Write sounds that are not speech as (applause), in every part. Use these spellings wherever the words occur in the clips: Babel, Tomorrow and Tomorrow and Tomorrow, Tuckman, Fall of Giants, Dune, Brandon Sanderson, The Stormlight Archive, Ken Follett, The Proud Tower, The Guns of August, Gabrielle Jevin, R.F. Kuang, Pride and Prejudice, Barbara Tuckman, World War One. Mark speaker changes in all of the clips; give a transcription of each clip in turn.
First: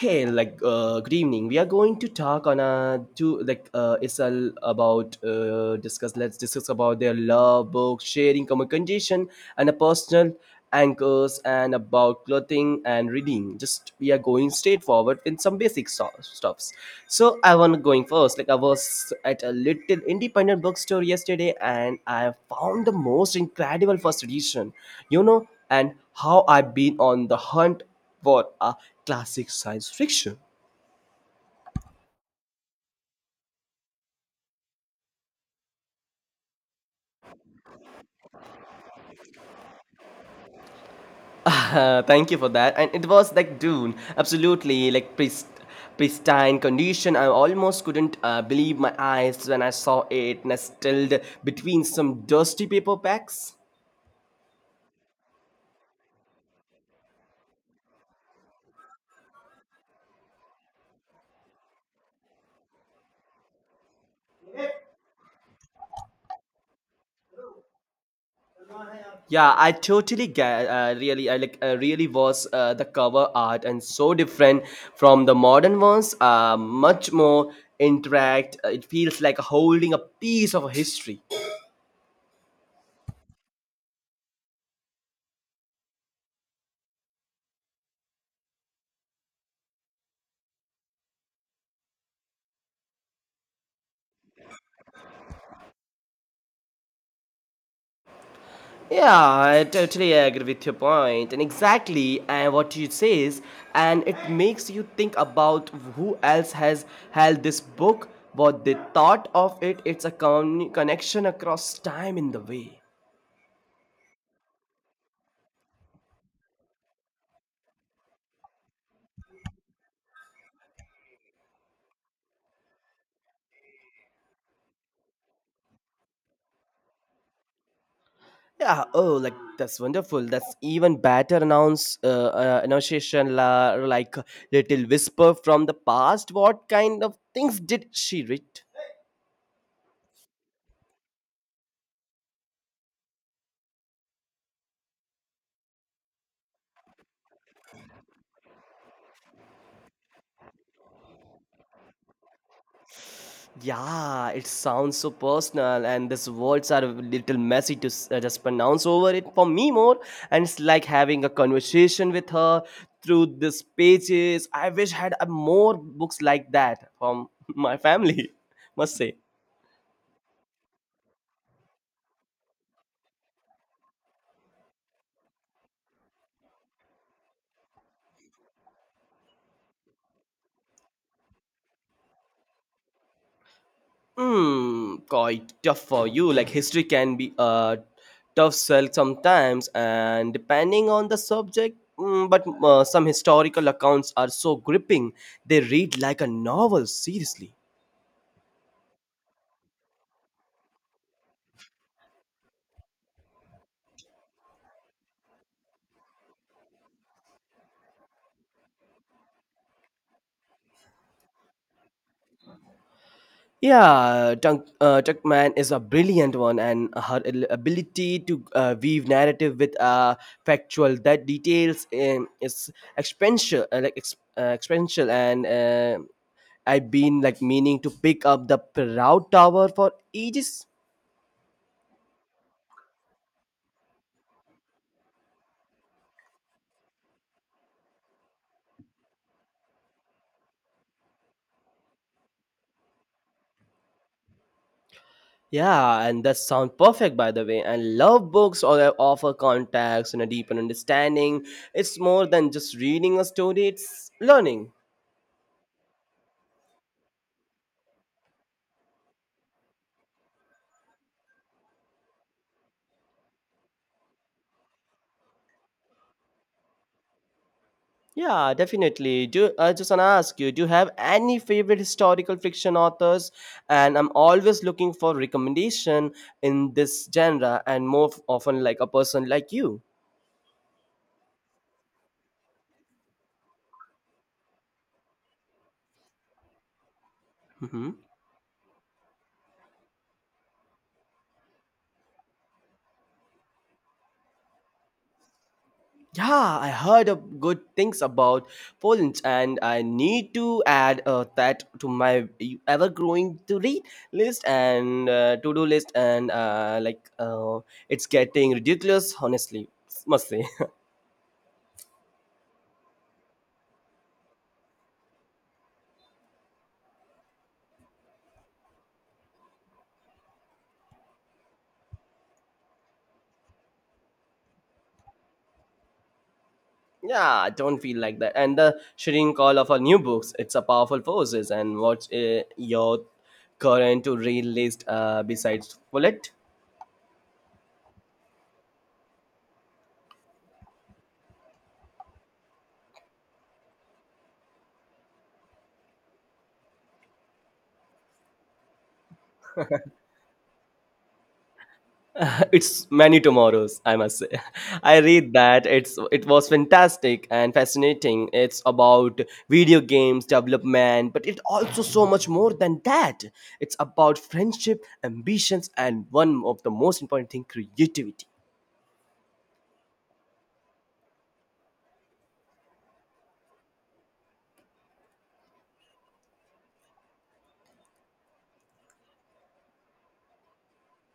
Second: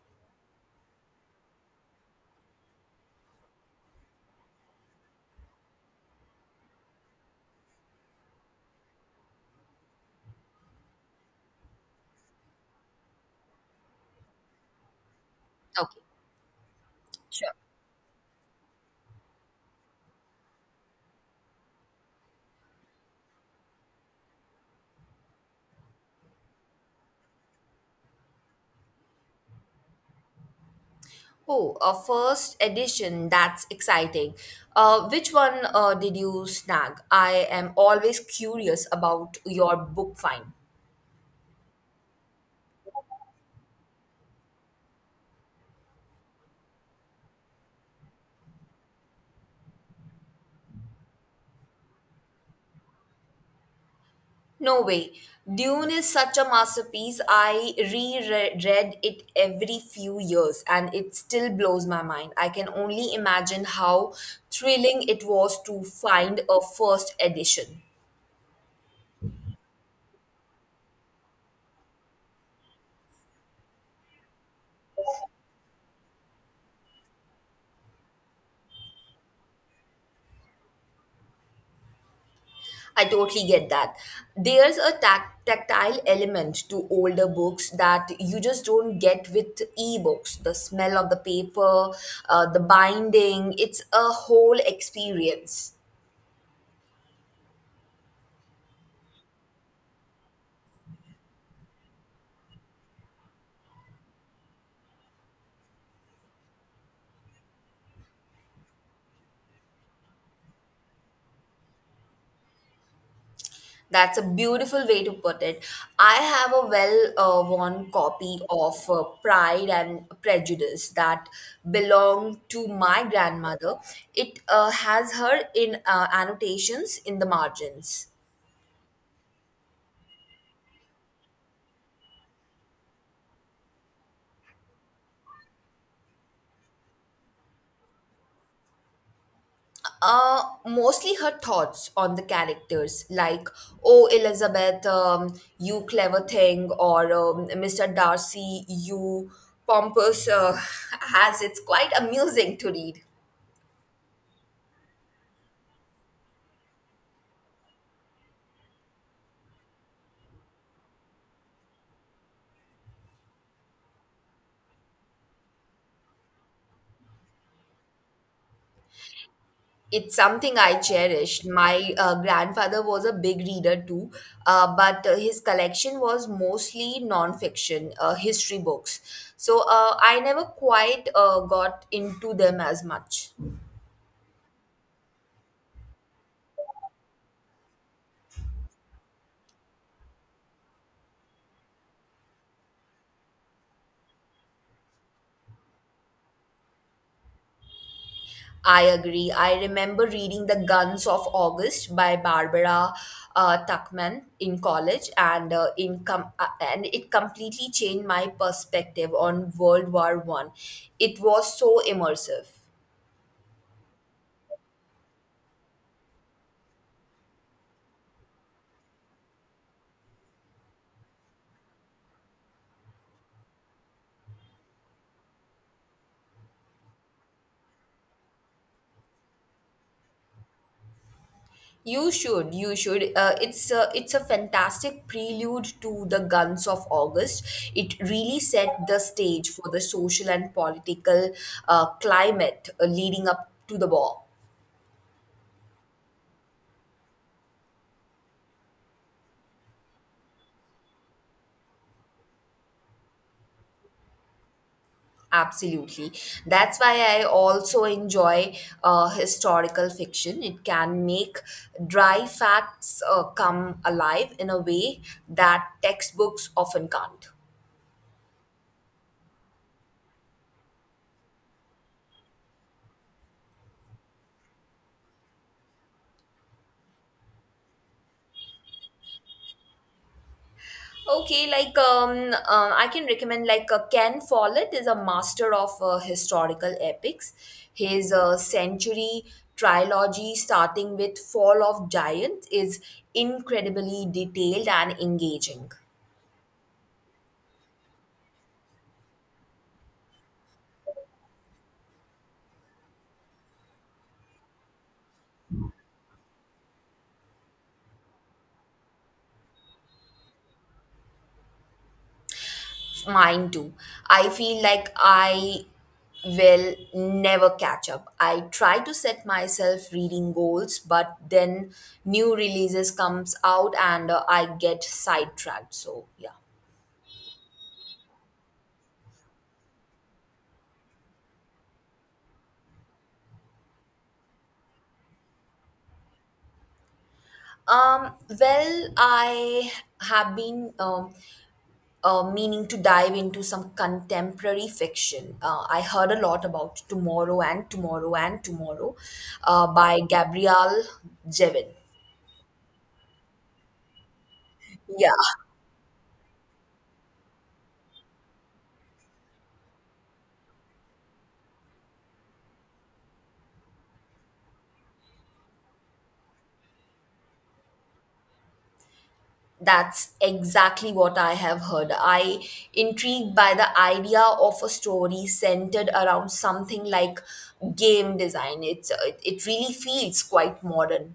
Speaker 1: Hey, good evening. We are going to talk on a to it's all about discuss. Let's discuss about their love, books, sharing, common condition, and a personal anchors, and about clothing and reading. Just we are going straightforward with some basic
Speaker 2: Okay,
Speaker 1: stuffs. So I
Speaker 2: sure.
Speaker 1: want going first. Like I was at a little independent bookstore yesterday, and I found the most incredible first edition. You know, and how I've been on the hunt what a classic science fiction. (laughs)
Speaker 2: Oh, a first edition. That's exciting. Which one did you snag? I am always curious about your book find.
Speaker 1: Thank you for that. And it was like Dune, absolutely like pristine condition. I almost couldn't believe my eyes when I saw it nestled between some dusty paper packs.
Speaker 2: No way. Dune is such a masterpiece. I reread it every few years and it still blows my mind. I can only imagine how thrilling it was to find a first edition.
Speaker 1: Yeah, I totally get. Really, I like. Really was the cover art and so different from the modern ones. Much more interact. It feels like holding a piece of history.
Speaker 2: I totally get that. There's a tactile element to older books that you just don't get with ebooks. The smell of the paper, the binding, it's a whole experience.
Speaker 1: Yeah, I totally agree with your point, and exactly and what you says, and it makes you think about who else has held this book, what they thought of it. It's a connection across time in the way.
Speaker 2: That's a beautiful way to put it. I have a well worn copy of Pride and Prejudice that belonged to my grandmother. It has her in annotations in the margins.
Speaker 1: Yeah. Oh, like that's wonderful. That's even better. Announce Annunciation la, like little whisper from the past. What kind of things did she read?
Speaker 2: Mostly her thoughts on the characters, like, oh, Elizabeth, you clever thing, or Mr. Darcy, you pompous (laughs) ass. It's quite amusing to read.
Speaker 1: Yeah, it sounds so personal, and these words are a little messy to just pronounce over it for me more. And it's like having a conversation with her through these pages. I wish I had more books like that from (laughs) my family, must say.
Speaker 2: It's something I cherished. My grandfather was a big reader too, but his collection was mostly non-fiction, history books. So I never quite got into them as much.
Speaker 1: Hmm, quite tough for you. Like history can be a tough sell sometimes, and depending on the subject. But some historical accounts are so gripping; they read like a novel. Seriously.
Speaker 2: I agree. I remember reading The Guns of August by Barbara Tuckman in college, and it completely changed my perspective on World War One. It was so immersive.
Speaker 1: Yeah, Tuckman is a brilliant one, and her ability to weave narrative with factual that details is expensive, expensive, and I've been like meaning to pick up the Proud Tower for ages.
Speaker 2: You should, you should. It's a fantastic prelude to The Guns of August. It really set the stage for the social and political climate leading up to the war.
Speaker 1: Yeah, and that sounds perfect, by the way. And love books or that offer contacts and a deeper understanding. It's more than just reading a story; it's learning.
Speaker 2: Absolutely. That's why I also enjoy historical fiction. It can make dry facts come alive in a way that textbooks often can't.
Speaker 1: Yeah, definitely. Do I just wanna ask you? Do you have any favorite historical fiction authors? And I'm always looking for recommendation in this genre, and more often like a person like you.
Speaker 2: Okay, I can recommend like Ken Follett is a master of historical epics.
Speaker 1: Hmm.
Speaker 2: His century trilogy, starting with Fall of Giants, is incredibly detailed and engaging.
Speaker 1: Yeah, I heard of good things about Poland, and I need to add that to my ever-growing to-read list and to-do list. It's getting ridiculous, honestly. Must say.
Speaker 2: Mine too. I feel like I will never catch up. I try to set myself reading goals, but then new releases comes out and I get sidetracked. So yeah.
Speaker 1: Yeah, I don't feel like that. And the shrieking call of our new books, it's a powerful forces. And what's your current to read list besides Bullet?
Speaker 2: Um, well, I have been meaning to dive into some contemporary fiction. I heard a lot about Tomorrow and Tomorrow and Tomorrow by Gabrielle Jevin.
Speaker 1: (laughs) It's many tomorrows, I must say. (laughs) I
Speaker 2: Yeah,
Speaker 1: read that. It was fantastic and fascinating. It's about video games development, but it also so much more than that. It's about friendship, ambitions, and one of the most important thing, creativity.
Speaker 2: that's exactly what I have heard. I intrigued by the idea of a story centered around something like game design. It really feels quite modern.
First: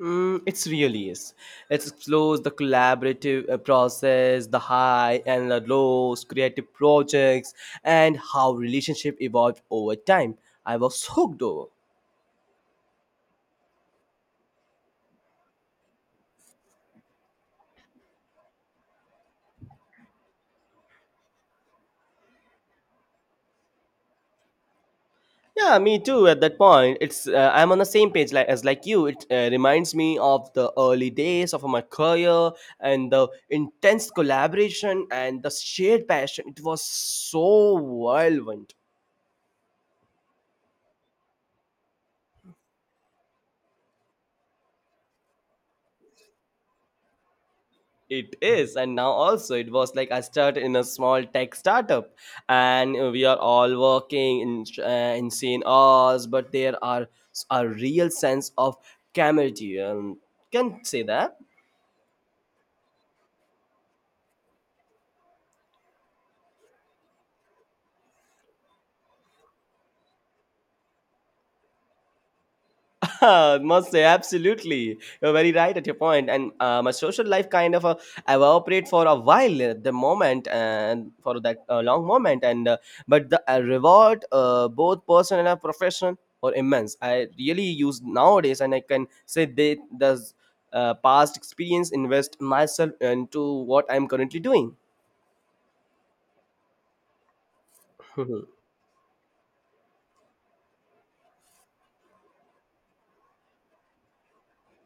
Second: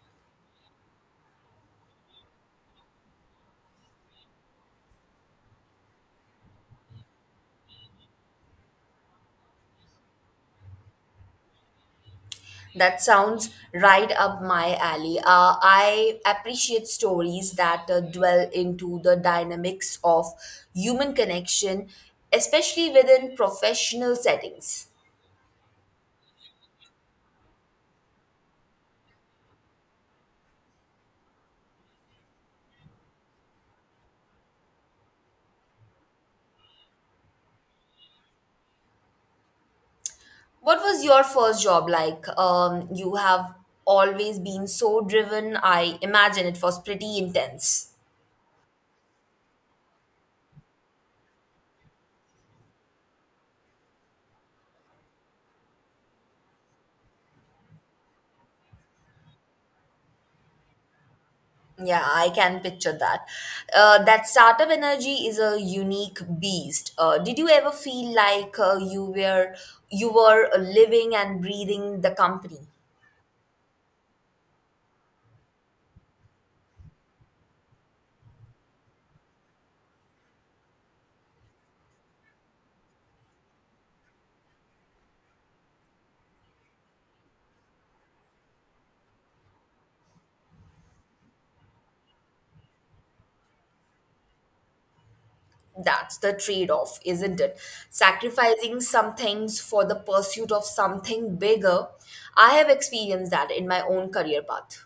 Speaker 1: Mm, it's really is. It explores the collaborative process, the high and the lows, creative projects, and how relationship evolved over time. I was hooked over.
Speaker 2: That sounds right up my alley. I appreciate stories that dwell into the dynamics of human connection, especially within professional settings.
Speaker 1: Yeah, me too. At that point, it's I'm on the same page like as like you. It reminds me of the early days of my career and the intense collaboration and the shared passion. It was so violent.
Speaker 2: What was your first job like? You have always been so driven. I imagine it was pretty intense.
Speaker 1: It is, and now also it was like I started in a small tech startup, and we are all working in insane hours, but there are a real sense of camaraderie. Can say that.
Speaker 2: Yeah, I can picture that. That startup energy is a unique beast. Did you ever feel like you were living and breathing the company?
Speaker 1: (laughs) Must say absolutely you're very right at your point and my social life kind of evaporate for a while at the moment and for that long moment and but the reward both personal and professional or immense I really use nowadays and I can say the past experience invest myself into what I'm currently doing.
Speaker 2: That's the trade-off, isn't it?
Speaker 1: (laughs)
Speaker 2: Sacrificing some things for the pursuit of something bigger. I have experienced that in my own career path.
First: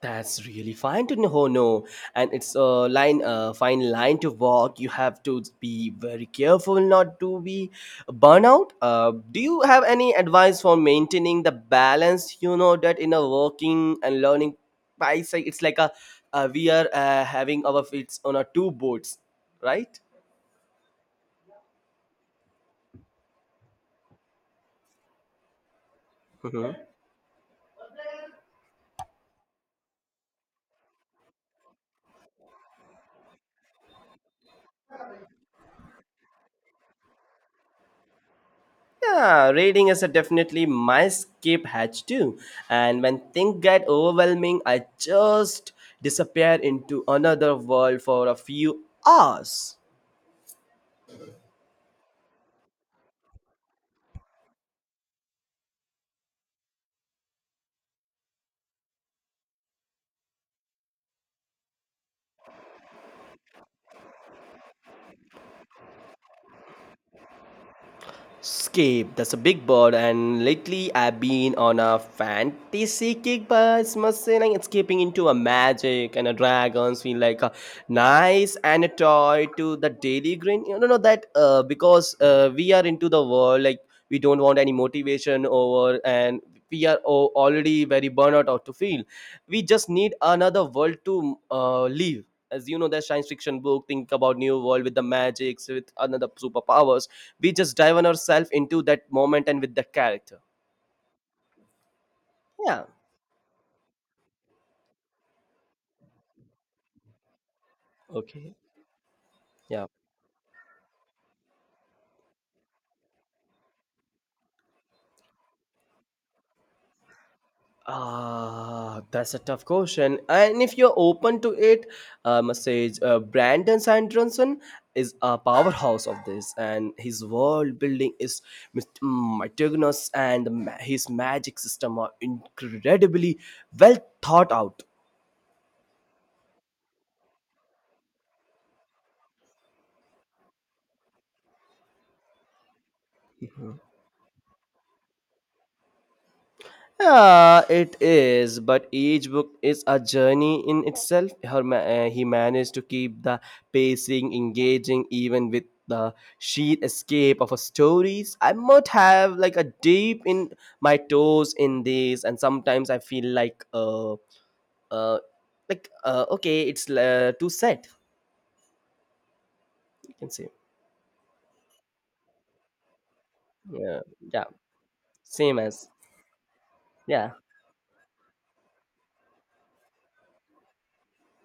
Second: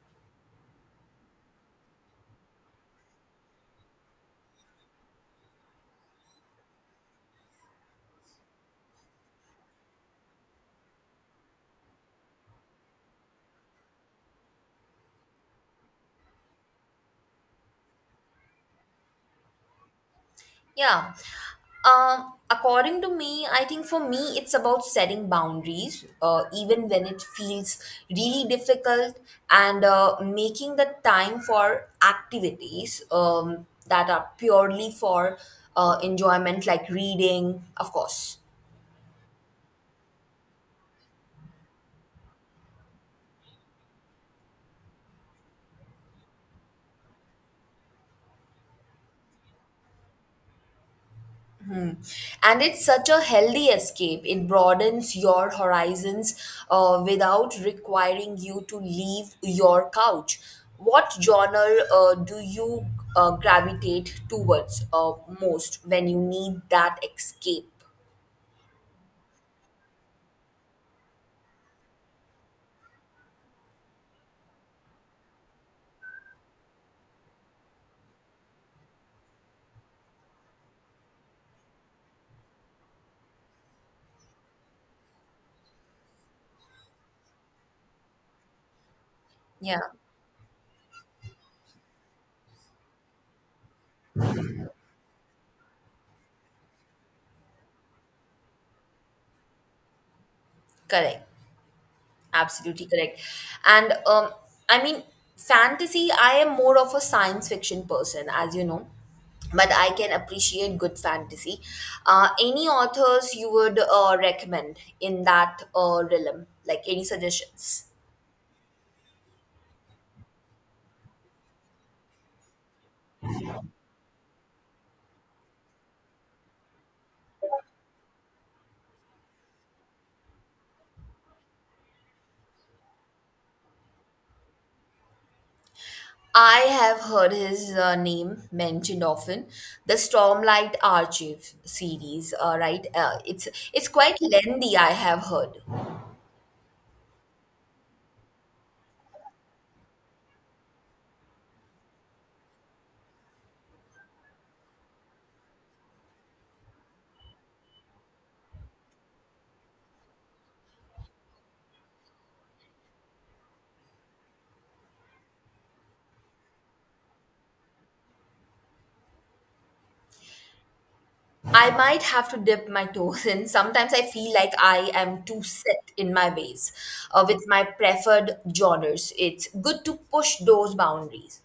Speaker 1: That's really fine to know, no, and it's a line, a fine line to walk. You have to be very careful not to be burnout. Do you have any advice for maintaining the balance? You know that in a working and learning bicycle, it's like we are having our feet on a two boats, right?
Speaker 2: Yeah. I think for me, it's about setting boundaries,
Speaker 1: Mhm.
Speaker 2: even when it feels really difficult, and making the time for activities that are purely for enjoyment, like reading, of course.
Speaker 1: Yeah, reading is a definitely my escape hatch too. And when things get overwhelming, I just disappear into another world for a few hours.
Speaker 2: And it's such a healthy escape. It broadens your horizons without requiring you to leave your couch. What genre do you gravitate towards most when you need that escape?
Speaker 1: Scape, that's a big bird, and lately I've been on a fantasy kick, but it's must say like it's escaping into a magic and a dragons feel like a nice and a toy to the daily green. You know no, no, that because we are into the world like we don't want any motivation over, and we are already very burnout out to feel. We
Speaker 2: Yeah,
Speaker 1: just need another world to live. As you know, the science fiction book think about new world with the magics with another superpowers we just dive on ourselves into that moment and with the character.
Speaker 2: correct.
Speaker 1: Yeah.
Speaker 2: Absolutely correct. And um, I mean, fantasy, I am more of a science fiction person,
Speaker 1: Okay.
Speaker 2: as you know, but
Speaker 1: Yeah.
Speaker 2: I can appreciate good fantasy. Any authors you would recommend in that realm? Like any suggestions?
Speaker 1: Ah, that's a tough question and if you're open to it I must say brandon sanderson is a powerhouse of this and his world building is mit- meticulous and his magic system are incredibly well thought out.
Speaker 2: I have heard his name mentioned often. The Stormlight Archive series, right? It's quite lengthy, I have heard.
Speaker 1: Yeah, it is, but each book is a journey in itself. He managed to keep the pacing engaging even with the sheer escape of her stories. I might have like a deep in my toes in this, and sometimes I feel like uh okay, it's too sad. You can say,
Speaker 2: I might have to dip my toes in. Sometimes
Speaker 1: yeah,
Speaker 2: I feel
Speaker 1: yeah,
Speaker 2: like I am too
Speaker 1: same as
Speaker 2: set in my ways
Speaker 1: yeah.
Speaker 2: with my preferred genres. It's good to push those boundaries.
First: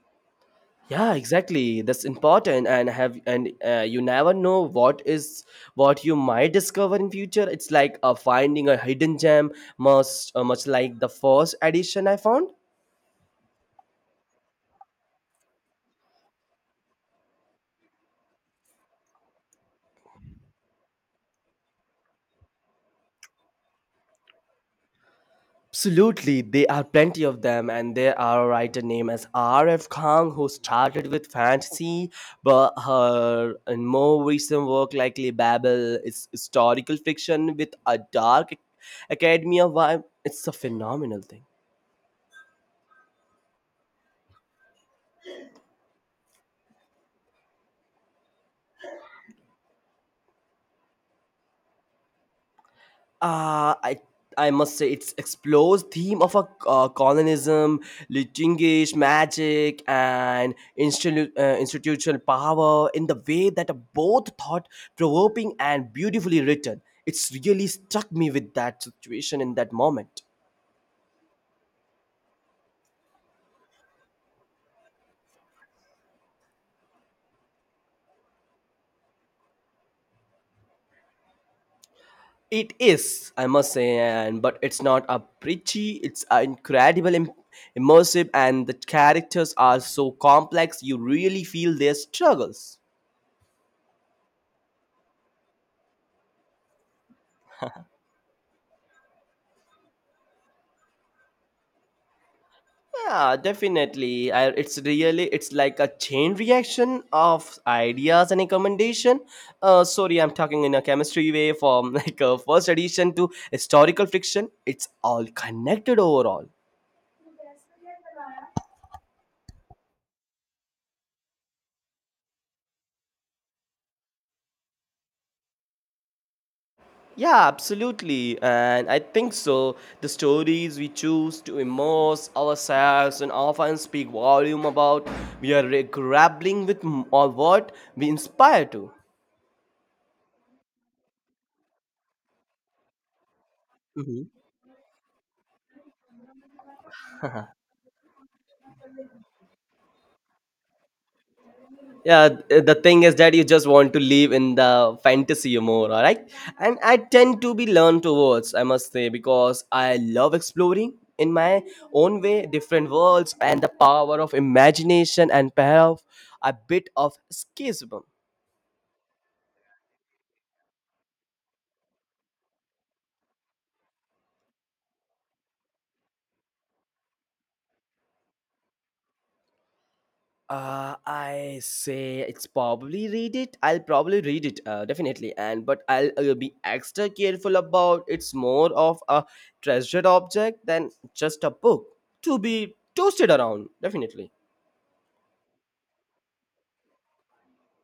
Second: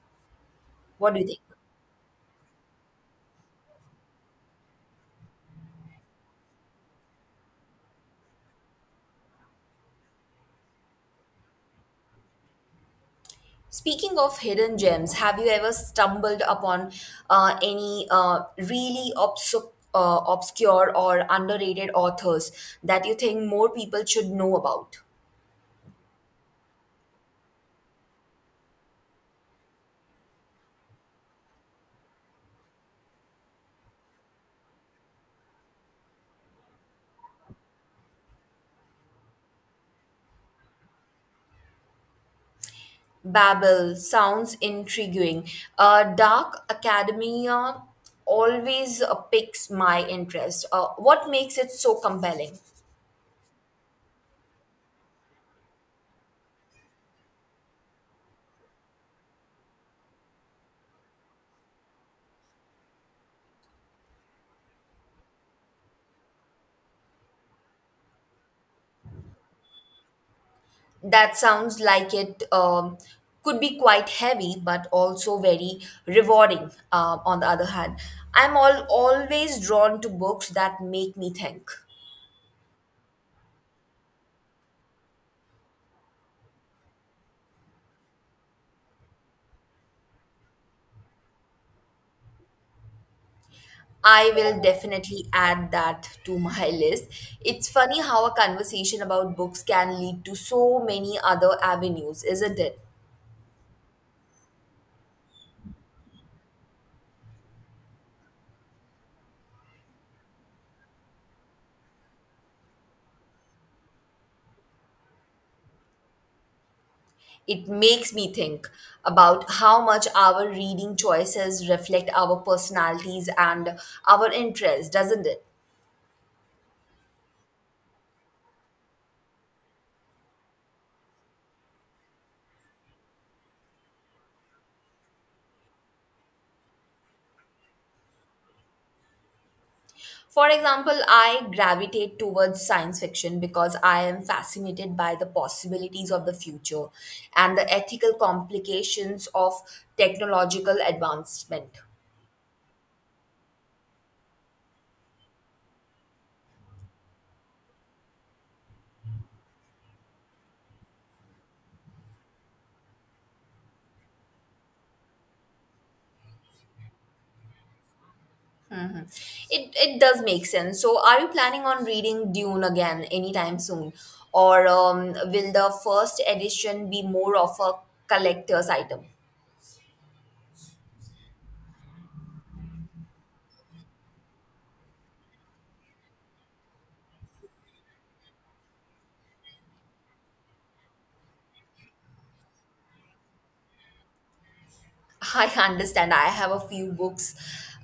Speaker 1: Yeah
Speaker 2: What do you think?
Speaker 1: exactly that's important and have and you never know what is what you might discover in future it's like finding a hidden gem must much like the first edition I found.
Speaker 2: Speaking of hidden gems, have you ever stumbled upon any really obscure or underrated authors that you think more people should know about?
Speaker 1: Absolutely there are plenty of them and there are a writer named as rf kang who started with fantasy but her and more recent work likely babel is historical fiction with a dark academia vibe it's a phenomenal thing.
Speaker 2: Babel sounds intriguing. Dark academia always piques my interest. What makes it so compelling?
Speaker 1: Uh, I I must say it explores theme of a colonialism, Chingish magic, and institutional power in the way that are both thought-provoking and beautifully written. It's really struck me with that situation in that moment.
Speaker 2: That sounds like it could be quite heavy, but also very rewarding. On the other hand, I'm all always drawn to books that make me think.
Speaker 1: It is, I must say, and but it's not a preachy. It's a incredible, immersive, and the characters are so complex. You really feel their struggles.
Speaker 2: I will definitely add that to my (laughs) list. It's funny how a conversation about books can lead to so many other avenues, isn't it?
Speaker 1: Yeah definitely I, it's really it's like a chain reaction of ideas and recommendation. Sorry I'm talking in a chemistry way from (laughs) like a first edition to historical fiction it's all connected overall.
Speaker 2: It makes me think about how much our reading choices reflect our personalities and our interests, doesn't it?
Speaker 1: Yeah absolutely and I think so the stories we choose to immerse ourselves and often speak volume about we are grappling with or what we inspire to.
Speaker 2: For example, I gravitate towards science fiction because I am
Speaker 1: Mm-hmm.
Speaker 2: fascinated by the possibilities of the future and the ethical complications of technological advancement.
Speaker 1: Yeah the thing is that you just want to live in the fantasy more all right and I tend to be learned towards I must say because I love exploring in my own way different worlds and the power of imagination and pair of a bit of escapism.
Speaker 2: It does make sense. So, are you planning on reading Dune again anytime soon? Or will the first edition be more of a collector's item?
Speaker 1: I say it's probably read it. I'll probably read it, definitely. And but I'll be extra careful about it's more of a treasured object than just a book to be toasted around, definitely.
Speaker 2: (laughs) I understand. I have a few books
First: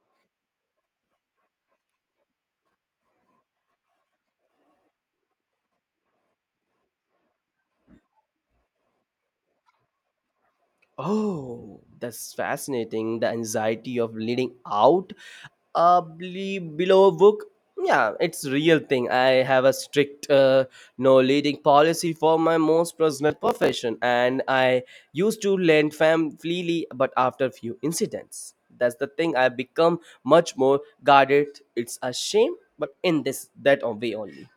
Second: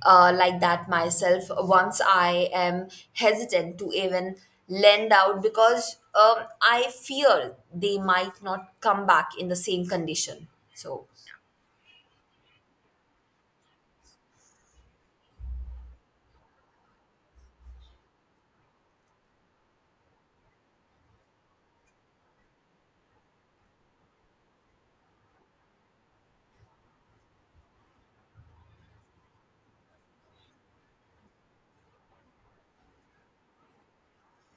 Speaker 2: like that myself. Once I am hesitant to even lend out because I fear they might not come back in the same condition. So.
Speaker 1: Oh, that's fascinating. The anxiety of leading out below book. Yeah it's real thing I have a strict no leading policy for my most personal profession and I used to lend fam freely but after few incidents that's the thing I become much more guarded it's a shame but in this that way only.